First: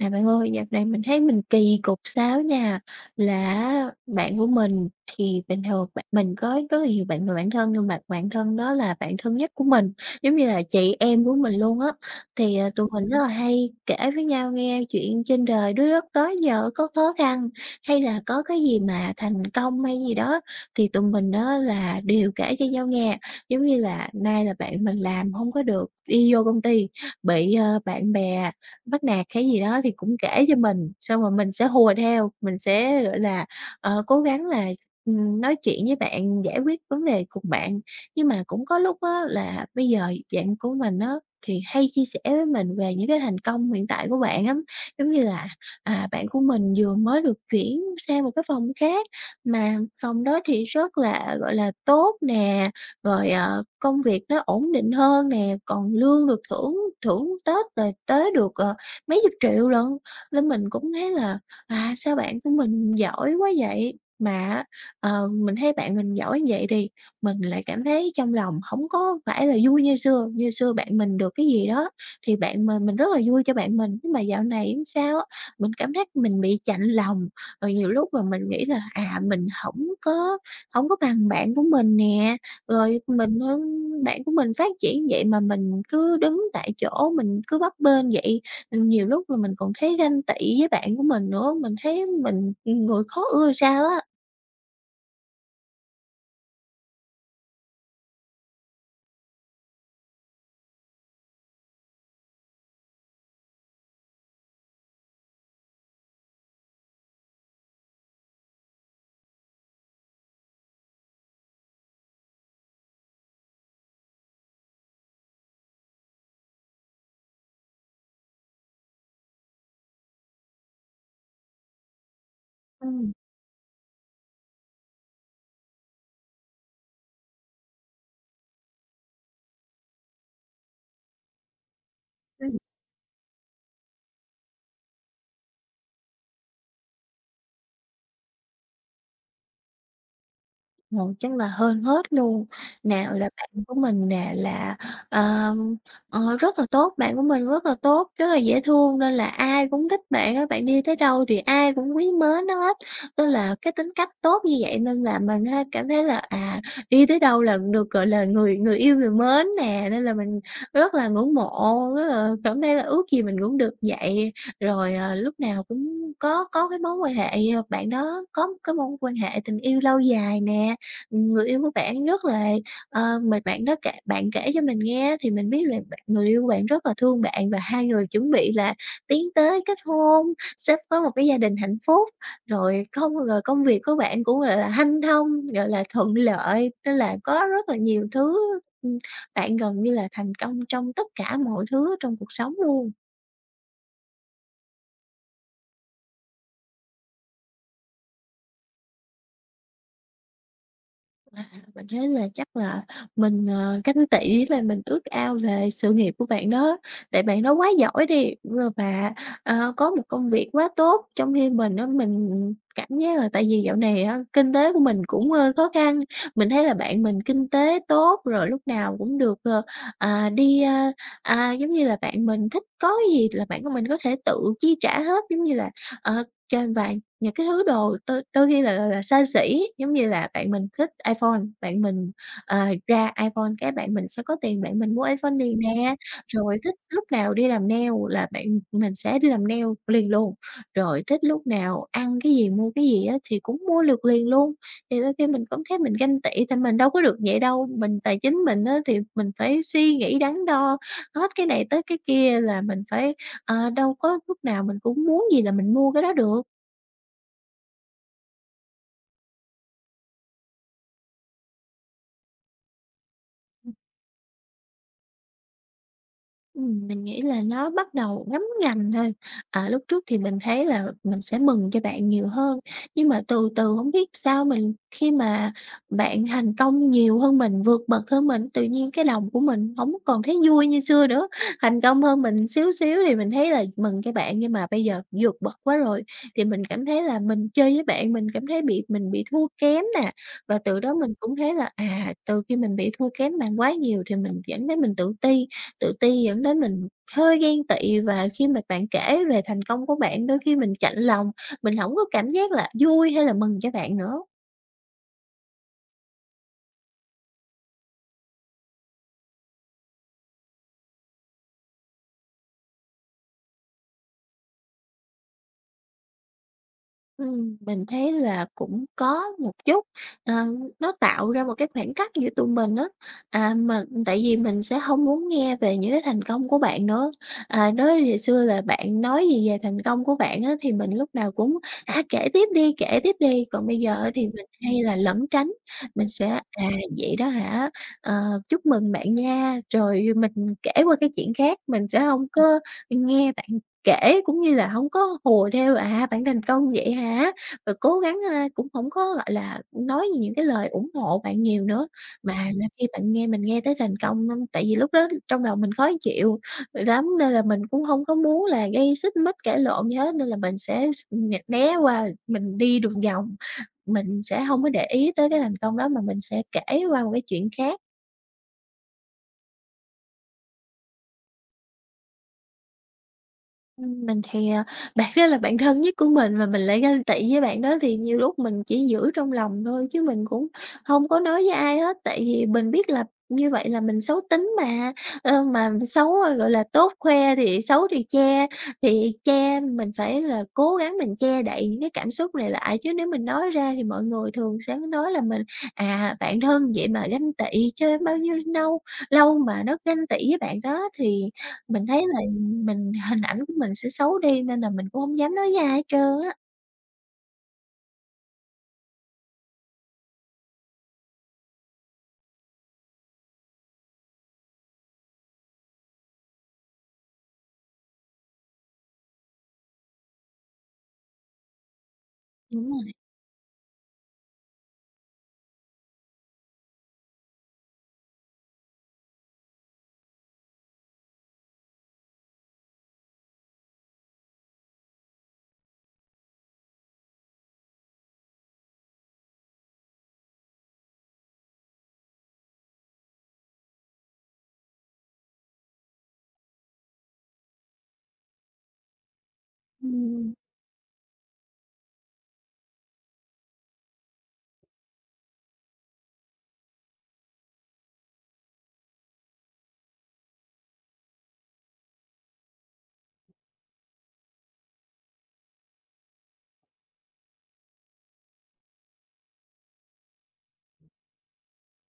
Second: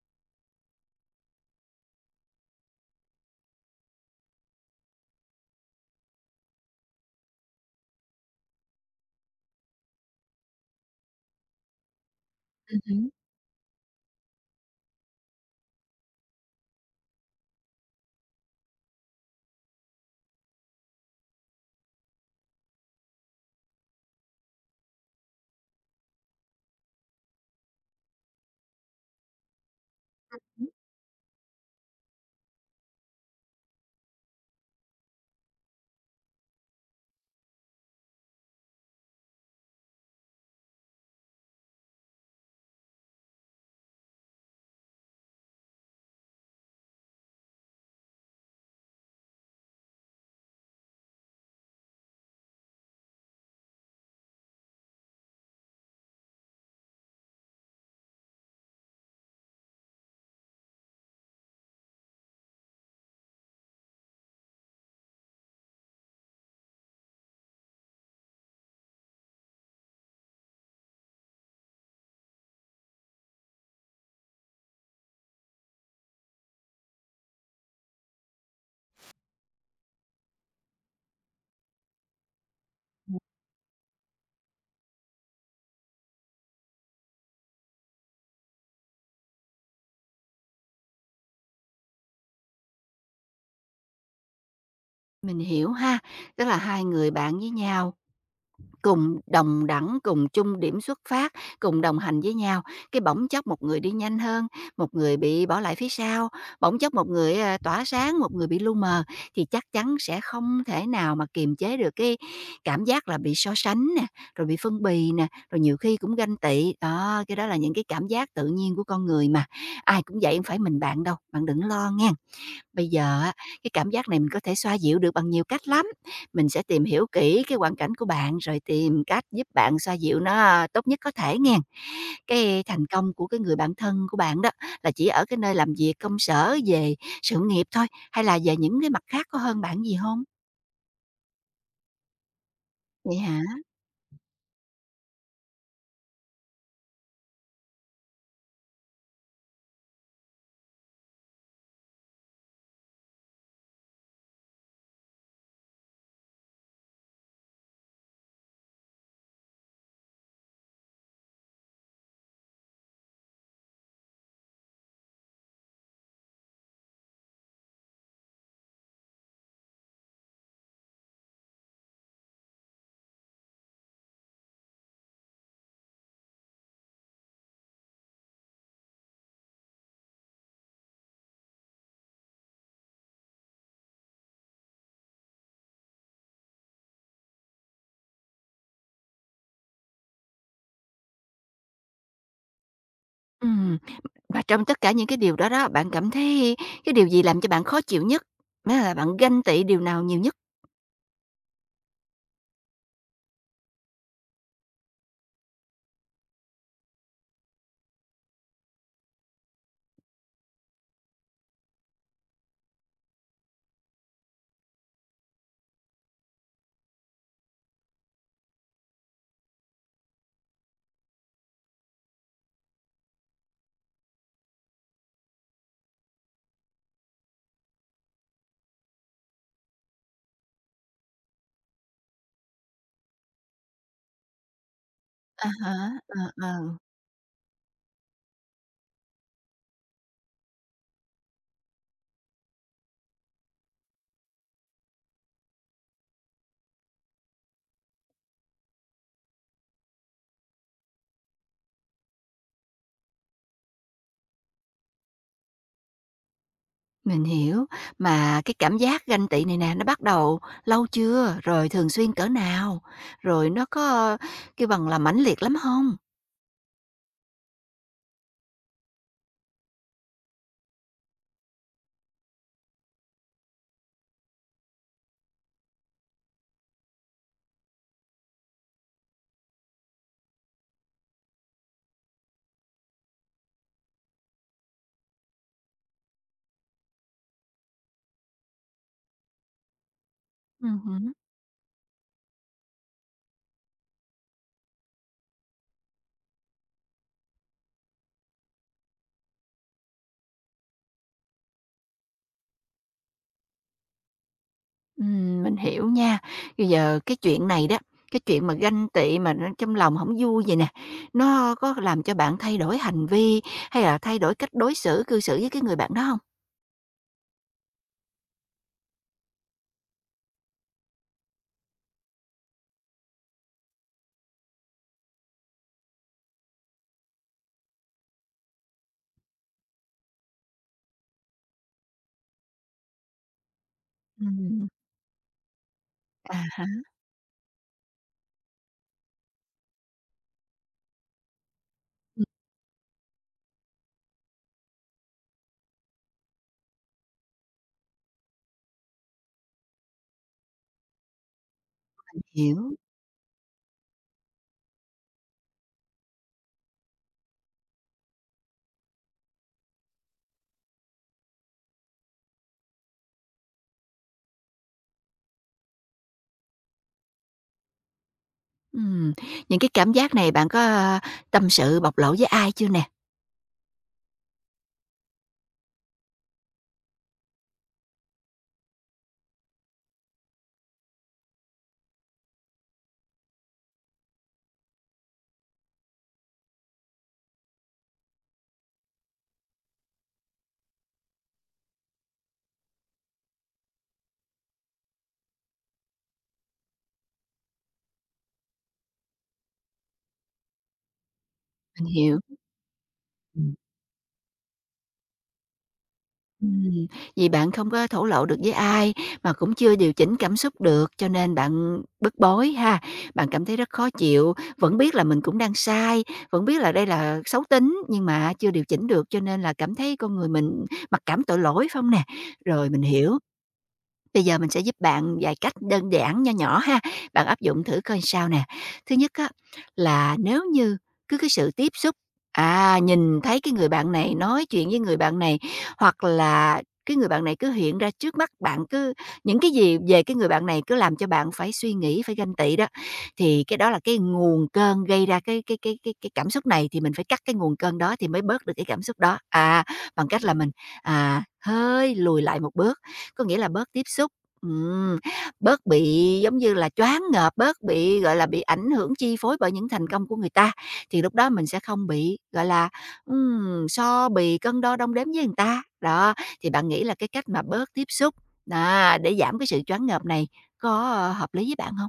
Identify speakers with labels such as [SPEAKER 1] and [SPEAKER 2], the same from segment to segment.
[SPEAKER 1] À, bạn ơi, dạo này mình thấy mình kỳ cục sao nha, là bạn của mình thì bình thường bạn mình có rất là nhiều bạn bè bạn thân nhưng mà bạn thân đó là bạn thân nhất của mình, giống như là chị em của mình luôn á. Thì, tụi
[SPEAKER 2] Hứm,
[SPEAKER 1] mình rất là hay kể với nhau nghe chuyện trên đời đứa đất đó giờ có khó khăn, hay là có cái gì mà thành công hay gì đó thì tụi mình đó là đều kể cho nhau nghe. Giống như là nay là bạn mình làm không có được, đi vô công ty bị, bạn bè bắt nạt hay gì đó thì cũng kể cho
[SPEAKER 2] ừm,
[SPEAKER 1] mình, xong rồi mình sẽ hùa theo, mình sẽ, gọi là, cố gắng là, nói chuyện với bạn, giải quyết vấn đề cùng bạn. Nhưng mà cũng có lúc á là bây giờ bạn của mình á thì hay chia sẻ với mình về những cái thành công hiện tại của bạn lắm, giống như là, bạn của mình vừa mới được chuyển sang một cái phòng khác mà phòng đó thì rất là, gọi là, tốt nè, rồi, công việc nó ổn định hơn nè, còn lương được thưởng thưởng Tết rồi tới được, mấy chục triệu lận, nên mình cũng thấy là "À, sao bạn của mình giỏi quá vậy?" Mà mình thấy bạn mình giỏi như vậy thì mình lại cảm thấy trong lòng không có phải là vui như xưa bạn mình được cái gì đó thì bạn mình rất là vui cho bạn mình, nhưng mà dạo này sao á, mình cảm giác mình bị chạnh lòng. Rồi nhiều lúc mà mình nghĩ là, à, mình không có bằng bạn của mình nè, rồi mình, bạn của mình phát triển vậy mà mình cứ đứng tại chỗ, mình cứ bấp bênh vậy, nhiều lúc là mình còn thấy ganh tị với bạn của mình nữa, mình thấy mình, người khó ưa sao á.
[SPEAKER 2] mình hiểu ha. Tức là hai người bạn với nhau cùng đồng đẳng, cùng chung điểm xuất phát, cùng đồng hành với nhau, cái bỗng chốc một người đi nhanh hơn, một người bị bỏ lại phía sau, bỗng chốc một người, à, tỏa sáng, một người bị lu mờ, thì chắc chắn sẽ không thể nào mà kiềm chế được cái cảm giác là bị so sánh nè, rồi bị phân bì nè, rồi nhiều khi cũng ganh tị. Đó, cái đó là những cái cảm giác tự nhiên của con người mà, ai cũng vậy, hông phải mình bạn đâu, bạn đừng lo nghe. Bây
[SPEAKER 1] Ừm.
[SPEAKER 2] giờ á, cái cảm giác này mình có thể xoa dịu được bằng nhiều cách lắm. Mình sẽ tìm hiểu kỹ cái hoàn cảnh của bạn rồi tìm cách giúp bạn xoa dịu nó tốt nhất có thể nghen. Cái thành công của cái người bạn thân của bạn đó là chỉ ở cái nơi làm việc công sở, về sự nghiệp thôi hay là về những cái mặt khác có hơn bạn gì không?
[SPEAKER 1] Ồ, chắc là hơn hết luôn. Nào
[SPEAKER 2] Vậy
[SPEAKER 1] là
[SPEAKER 2] hả?
[SPEAKER 1] bạn của mình nè là, ờ, rất là tốt, bạn của mình rất là tốt, rất là dễ thương nên là ai cũng thích bạn á, bạn đi tới đâu thì ai cũng quý mến nó hết. Nên là cái tính cách tốt như vậy nên là mình ha cảm thấy là, à, đi tới đâu là được, gọi là, người người yêu người mến nè, nên là mình rất là ngưỡng mộ, rất là cảm thấy là ước gì mình cũng được vậy. Rồi, lúc nào cũng có cái mối quan hệ, bạn đó có cái mối quan hệ tình yêu lâu dài nè người yêu của bạn rất là mà bạn kể cho mình nghe thì mình biết là người yêu của bạn rất là thương bạn và hai người chuẩn bị là tiến tới kết hôn, sắp có một cái gia đình hạnh phúc, rồi không rồi công việc của bạn cũng, gọi là, hanh thông, gọi là, thuận lợi, nên là có rất là nhiều thứ, ừm, bạn gần như là thành công trong tất cả mọi thứ trong cuộc sống luôn.
[SPEAKER 2] Ừm, và trong tất cả những cái điều đó đó, bạn cảm thấy cái điều gì làm cho bạn khó chịu nhất? Nghĩa là bạn ganh tị điều nào nhiều nhất?
[SPEAKER 1] Mình thấy là chắc là mình, ganh tị với mình ước ao về sự nghiệp của bạn đó, tại bạn đó quá giỏi đi, rồi và, có một công việc quá tốt, trong khi mình á, mình cảm giác là tại vì dạo này á, kinh tế của mình cũng hơi khó khăn. Mình thấy là bạn mình kinh tế tốt, rồi lúc nào cũng được, à, đi, a, giống như là, bạn mình thích có gì là bạn của mình có thể tự chi trả hết, giống như là, cho và những cái thứ đồ đôi đôi khi là, xa xỉ, giống như là bạn mình thích iPhone, bạn mình, ờ, ra iPhone cái bạn mình sẽ có tiền bạn mình mua iPhone
[SPEAKER 2] À
[SPEAKER 1] liền
[SPEAKER 2] hả,
[SPEAKER 1] nè,
[SPEAKER 2] ờ, ờ.
[SPEAKER 1] rồi thích lúc nào đi làm nail là bạn mình sẽ đi làm nail liền luôn, rồi thích lúc nào ăn cái gì, mua cái gì á thì cũng mua được liền luôn. Thì đôi khi mình cũng thấy mình ganh tị, thì mình đâu có được vậy đâu, mình tài chính mình á thì mình phải suy nghĩ đắn đo hết cái này tới cái kia là mình phải đâu có lúc nào mình cũng muốn gì là mình mua cái đó được.
[SPEAKER 2] Mình hiểu, mà cái cảm giác ganh tị này nè, nó bắt đầu lâu chưa? Rồi thường xuyên cỡ nào? Rồi nó có kêu bằng là mãnh liệt lắm không?
[SPEAKER 1] Mình nghĩ là nó bắt đầu ngấm ngành thôi. À, lúc trước thì mình thấy là mình sẽ mừng cho bạn nhiều hơn, nhưng mà từ từ không biết sao mình khi mà bạn thành công nhiều hơn mình, vượt bậc hơn mình, tự nhiên cái lòng của mình không còn thấy vui như xưa nữa. Thành công hơn mình xíu xíu thì mình thấy là mừng cho bạn, nhưng mà bây giờ vượt bậc quá rồi thì mình cảm thấy là mình chơi với bạn mình cảm thấy bị mình bị thua kém nè. Và từ đó
[SPEAKER 2] Hứm,
[SPEAKER 1] mình cũng thấy là, à, từ khi mình bị thua kém bạn quá nhiều thì mình cảm thấy mình tự ti. Tự ti dẫn đến mình hơi ghen tị và khi mà bạn kể về thành công của bạn đôi khi mình chạnh lòng, mình không có cảm giác là vui hay là mừng cho bạn nữa.
[SPEAKER 2] mình hiểu nha. Bây giờ cái chuyện này đó, cái chuyện mà ganh tị mà nó trong lòng không vui vậy nè, nó có làm cho bạn thay đổi hành vi hay là thay đổi cách đối xử, cư xử với cái người bạn đó không?
[SPEAKER 1] Mình thấy là cũng có một chút, ờ, nó tạo ra một cái khoảng cách giữa tụi mình á. À, mình tại vì mình sẽ hông muốn nghe về những cái thành công của bạn nữa. À, nói ngày xưa là bạn nói gì về thành công của bạn á, thì mình lúc nào cũng, kể tiếp đi, còn bây giờ á thì mình
[SPEAKER 2] Ừm.
[SPEAKER 1] hay là lẩn tránh, mình sẽ,
[SPEAKER 2] À,
[SPEAKER 1] vậy đó hả, ờ, chúc mừng bạn nha, rồi mình kể qua cái chuyện khác, mình sẽ hông có nghe bạn kể, cũng như là hông có hùa theo, à, bạn thành công vậy hả? Rồi cố gắng, cũng hổng có, gọi là, nói những cái lời ủng hộ bạn nhiều nữa. Mà là
[SPEAKER 2] hiểu.
[SPEAKER 1] khi bạn nghe mình nghe tới thành công nên tại vì lúc đó trong đầu mình khó chịu lắm nên là mình cũng hông có muốn là gây xích mích, cãi lộn gì hết, nên là mình sẽ s nh né qua, mình đi đường vòng, mình sẽ hông có để ý tới cái thành công đó mà mình sẽ kể qua một cái chuyện khác.
[SPEAKER 2] Ừm, những cái cảm giác này bạn có, a, tâm sự bộc lộ với ai chưa nè?
[SPEAKER 1] Mình thì, bạn đó là bạn thân nhất của mình mà mình lại ganh tị với bạn đó thì nhiều lúc mình chỉ giữ trong lòng thôi chứ mình cũng không có nói với ai hết, tại vì mình biết là như vậy là mình xấu tính mà, mà xấu, gọi là, tốt khoe thì xấu thì che mình phải là cố gắng mình che đậy những cái cảm xúc này lại, chứ nếu mình nói ra thì mọi người thường sẽ nói là mình, bạn thân vậy mà ganh tị, chơi bao nhiêu lâu lâu mà nó ganh tị với bạn đó thì mình
[SPEAKER 2] Mình
[SPEAKER 1] thấy
[SPEAKER 2] hiểu.
[SPEAKER 1] là mình hình ảnh của mình sẽ xấu đi nên là mình cũng hổng dám nói ra hết trơn á.
[SPEAKER 2] Ừm, vì bạn không có thổ lộ được với ai, mà cũng chưa điều chỉnh cảm xúc được, cho nên bạn bức bối ha. Bạn cảm thấy rất khó chịu, vẫn biết là mình cũng đang sai, vẫn biết là đây là xấu tính, nhưng mà chưa điều chỉnh được, cho nên là cảm thấy con người mình mặc cảm tội lỗi, phải hông nè? Rồi,
[SPEAKER 1] Đúng
[SPEAKER 2] mình
[SPEAKER 1] rồi.
[SPEAKER 2] hiểu. Bây giờ mình sẽ giúp bạn vài cách đơn giản nho nhỏ ha, bạn áp dụng thử coi sao nè. Thứ nhất á, là nếu như cứ cái sự tiếp xúc, à, nhìn thấy cái người bạn này, nói chuyện với người bạn này, hoặc là cái người bạn này cứ hiện ra trước mắt bạn, cứ những cái gì về cái người bạn này cứ làm cho bạn phải suy nghĩ, phải ganh tị đó, thì cái đó là cái nguồn cơn gây ra cái cảm xúc này, thì mình phải cắt cái nguồn cơn đó thì mới bớt được cái cảm xúc đó. À, bằng cách là
[SPEAKER 1] Ừm.
[SPEAKER 2] mình, à, hơi lùi lại một bước, có nghĩa là bớt tiếp xúc, ừm, bớt bị, giống như là, choáng ngợp, bớt bị, gọi là, bị ảnh hưởng chi phối bởi những thành công của người ta, thì lúc đó mình sẽ không bị, gọi là, so bì, cân đo đong đếm với người ta. Đó, thì bạn nghĩ là cái cách mà bớt tiếp xúc, à, để giảm cái sự choáng ngợp này có ờ, hợp lý với bạn không?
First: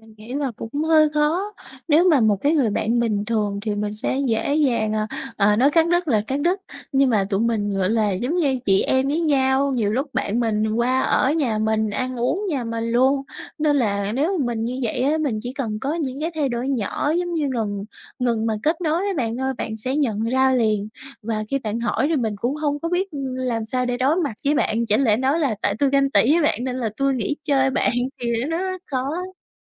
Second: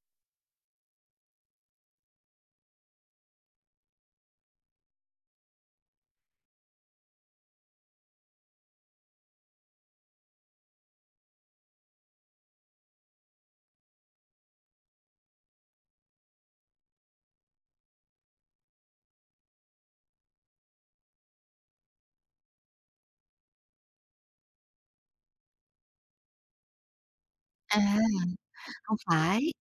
[SPEAKER 1] Mình nghĩ là cũng hơi khó. Nếu mà một cái người bạn bình thường thì mình sẽ dễ dàng, nói cắt đứt là cắt đứt, nhưng mà tụi mình, gọi là, giống như chị em với nhau, nhiều lúc bạn mình qua ở nhà mình, ăn uống nhà mình luôn. Nên là nếu mà mình như vậy á, mình chỉ cần có những cái thay đổi nhỏ giống như ngừng ngừng mà kết nối với bạn thôi bạn sẽ nhận ra liền. Và khi bạn hỏi thì mình cũng không có biết, ừ, làm sao để đối mặt với bạn, chẳng lẽ nói là tại tôi ganh tị với bạn nên là tôi nghỉ chơi
[SPEAKER 2] À,
[SPEAKER 1] bạn thì nó
[SPEAKER 2] không
[SPEAKER 1] khó.
[SPEAKER 2] phải.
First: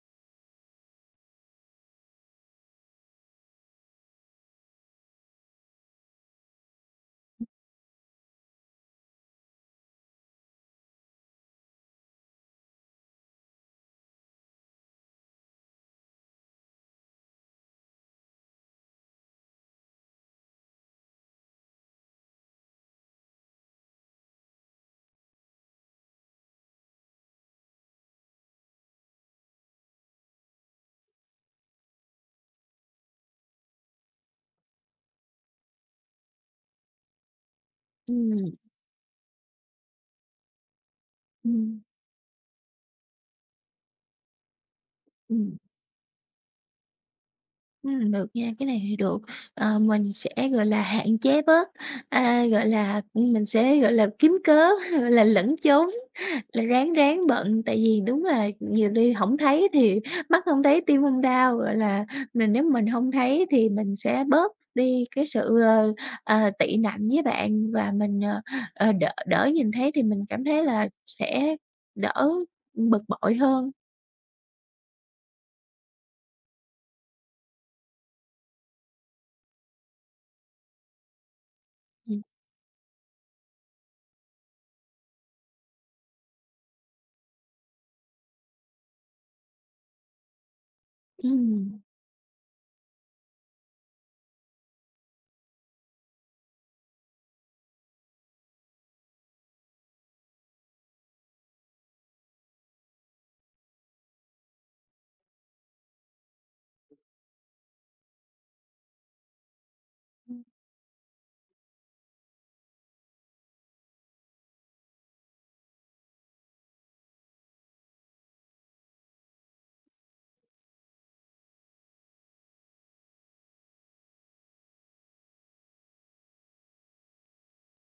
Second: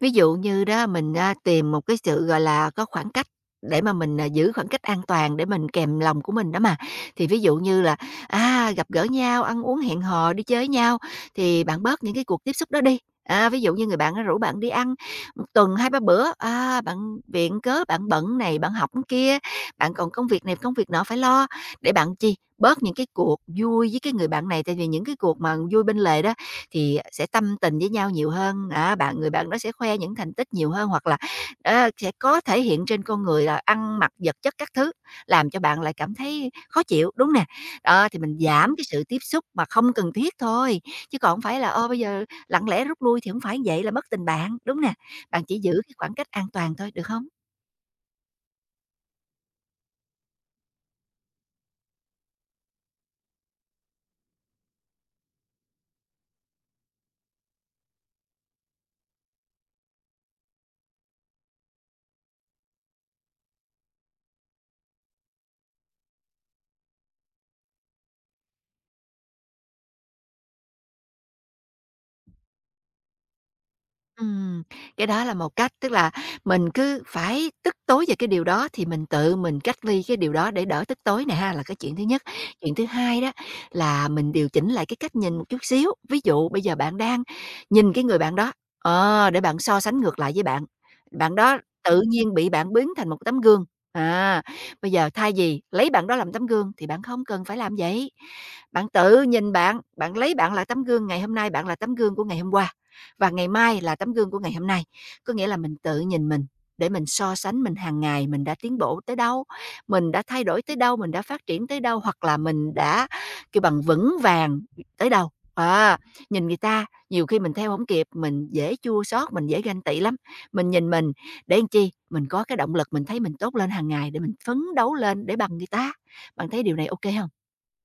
[SPEAKER 2] Ví dụ như đó mình, a, tìm một cái sự, gọi là, có khoảng cách để mà mình, à, giữ khoảng cách an toàn để mình kèm lòng của mình đó mà. Thì ví dụ như là, à, gặp gỡ nhau, ăn uống hẹn hò, đi chơi với nhau thì bạn bớt những cái cuộc tiếp xúc đó đi. À, ví dụ như người bạn đó rủ bạn đi ăn 1 tuần hai ba bữa, à, bạn viện cớ bạn bận này, bạn học cái kia, bạn còn công việc này, công việc nọ phải lo, để bạn chi, bớt những cái cuộc vui với cái người bạn này. Tại vì những cái cuộc mà vui bên lề đó thì sẽ tâm tình với nhau nhiều hơn, đó, bạn người bạn đó sẽ khoe những thành tích nhiều hơn hoặc là, ờ, sẽ có thể hiện trên con người là ăn mặc, vật chất các thứ, làm cho bạn lại cảm thấy khó chịu, đúng nè? Đó, thì mình
[SPEAKER 1] Ừm,
[SPEAKER 2] giảm cái sự tiếp xúc mà không cần thiết thôi, chứ còn hổng phải là,
[SPEAKER 1] ừm,
[SPEAKER 2] ô, bây giờ lặng lẽ rút lui thì hổng phải vậy là mất tình bạn, đúng nè? Bạn
[SPEAKER 1] ừm,
[SPEAKER 2] chỉ giữ cái khoảng cách an toàn thôi, được không?
[SPEAKER 1] được nha, cái này thì được. Ờ, mình sẽ, gọi là, hạn chế bớt, gọi là, mình sẽ, gọi là, kiếm cớ, gọi là, lẩn trốn, là ráng ráng bận. Tại vì đúng là nhiều đi hổng thấy thì mắt hông thấy tim hông đau, gọi là, mình nếu mình hông thấy thì mình sẽ bớt đi cái sự, tị nạnh với bạn và mình, đỡ đỡ nhìn thấy thì mình cảm thấy là sẽ đỡ bực bội hơn.
[SPEAKER 2] Ừm, cái đó là một cách, tức là mình cứ phải tức tối về cái điều đó thì mình tự mình cách ly cái điều đó để đỡ tức tối nè ha, là cái chuyện thứ nhất.
[SPEAKER 1] Ừm,
[SPEAKER 2] Chuyện thứ hai đó là mình điều chỉnh lại cái cách nhìn một chút xíu. Ví dụ bây giờ bạn đang nhìn cái người bạn đó, ờ, để bạn so sánh ngược lại với bạn. Bạn đó
[SPEAKER 1] ừm.
[SPEAKER 2] tự nhiên bị bạn biến thành một tấm gương. À, bây giờ thay vì lấy bạn đó làm tấm gương thì bạn không cần phải làm vậy. Bạn tự nhìn bạn, bạn lấy bạn là tấm gương ngày hôm nay, bạn là tấm gương của ngày hôm qua và ngày mai là tấm gương của ngày hôm nay. Có nghĩa là mình tự nhìn mình để mình so sánh mình hàng ngày mình đã tiến bộ tới đâu, mình đã thay đổi tới đâu, mình đã phát triển tới đâu hoặc là mình đã kêu bằng vững vàng tới đâu. À, nhìn người ta nhiều khi mình theo không kịp, mình dễ chua xót, mình dễ ganh tị lắm. Mình nhìn mình để làm chi? Mình có cái động lực mình thấy mình tốt lên hàng ngày để mình phấn đấu lên để bằng người ta. Bạn thấy điều này ok không?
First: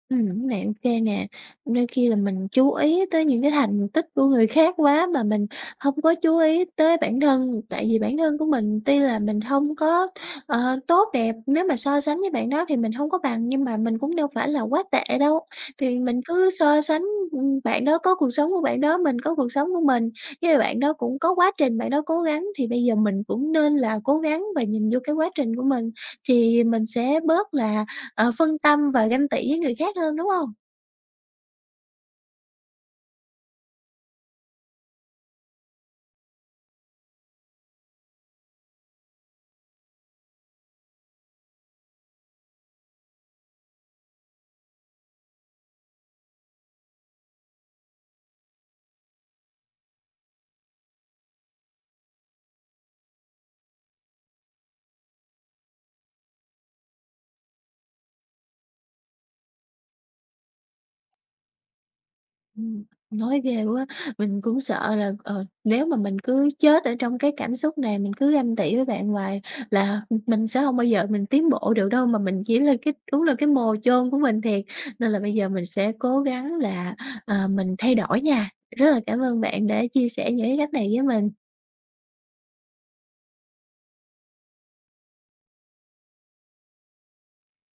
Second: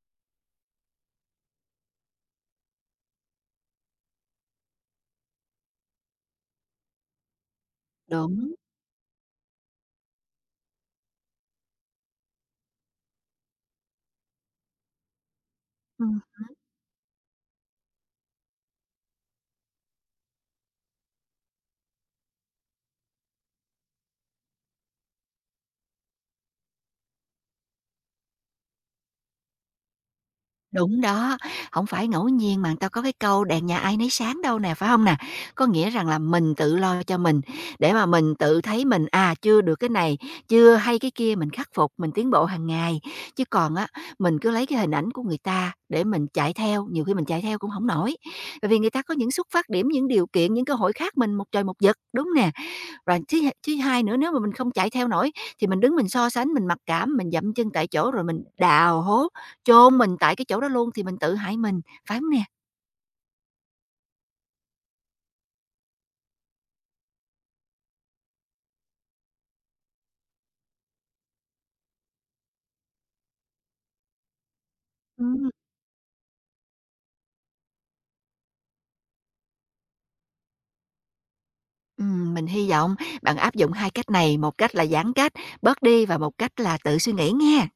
[SPEAKER 1] Đúng nè, ok nè. Đôi khi là mình chú ý tới những cái thành tích của người khác quá mà mình không có chú ý tới bản thân, tại vì bản thân của
[SPEAKER 2] Đúng.
[SPEAKER 1] mình tuy là mình không có, tốt đẹp, nếu mà so sánh với bạn đó thì mình không có bằng, nhưng mà mình cũng đâu phải là quá tệ đâu. Thì
[SPEAKER 2] Ừm.
[SPEAKER 1] mình cứ so sánh, bạn đó có cuộc sống của bạn đó, mình có cuộc sống của mình, với bạn đó cũng có quá trình bạn đó cố gắng, thì bây giờ mình cũng nên là cố gắng và nhìn vô cái quá trình của mình, thì mình sẽ bớt là phân tâm và ganh tị với người khác hơn, đúng hông?
[SPEAKER 2] Đúng đó, không phải ngẫu nhiên mà người ta có cái câu "đèn nhà ai nấy sáng" đâu nè, phải không nè? Có nghĩa rằng là mình tự lo cho mình, để mà mình tự thấy mình, à, chưa được cái này, chưa hay cái kia mình khắc phục, mình tiến bộ hàng ngày. Chứ còn á, mình cứ lấy cái hình ảnh của người ta để mình chạy theo, nhiều khi mình chạy theo cũng không nổi. Bởi vì người ta có những xuất phát điểm, những điều kiện, những cơ hội khác mình một trời một vực, đúng nè? Rồi thứ hai nữa nếu mà mình không chạy theo nổi thì mình đứng mình so sánh, mình mặc cảm, mình dậm chân tại chỗ rồi mình đào hố, chôn mình tại cái chỗ đó luôn thì mình tự hại mình, phải hông nè?
[SPEAKER 1] Ừm, nói ghê quá, mình cũng sợ là, nếu mà mình cứ chết ở trong cái cảm xúc này, mình cứ ganh tị với bạn hoài là mình sẽ hông bao giờ mình tiến bộ được đâu, mà mình chỉ là cái đúng là cái mồ chôn của mình thiệt. Nên là bây
[SPEAKER 2] Ừm.
[SPEAKER 1] giờ mình sẽ cố gắng là, mình thay đổi nha. Rất là cảm ơn bạn đã chia sẻ những cái cách này với mình.
[SPEAKER 2] Mình hy vọng bạn áp dụng 2 cách này, một cách là giãn cách, bớt đi và một cách là tự suy nghĩ nghe.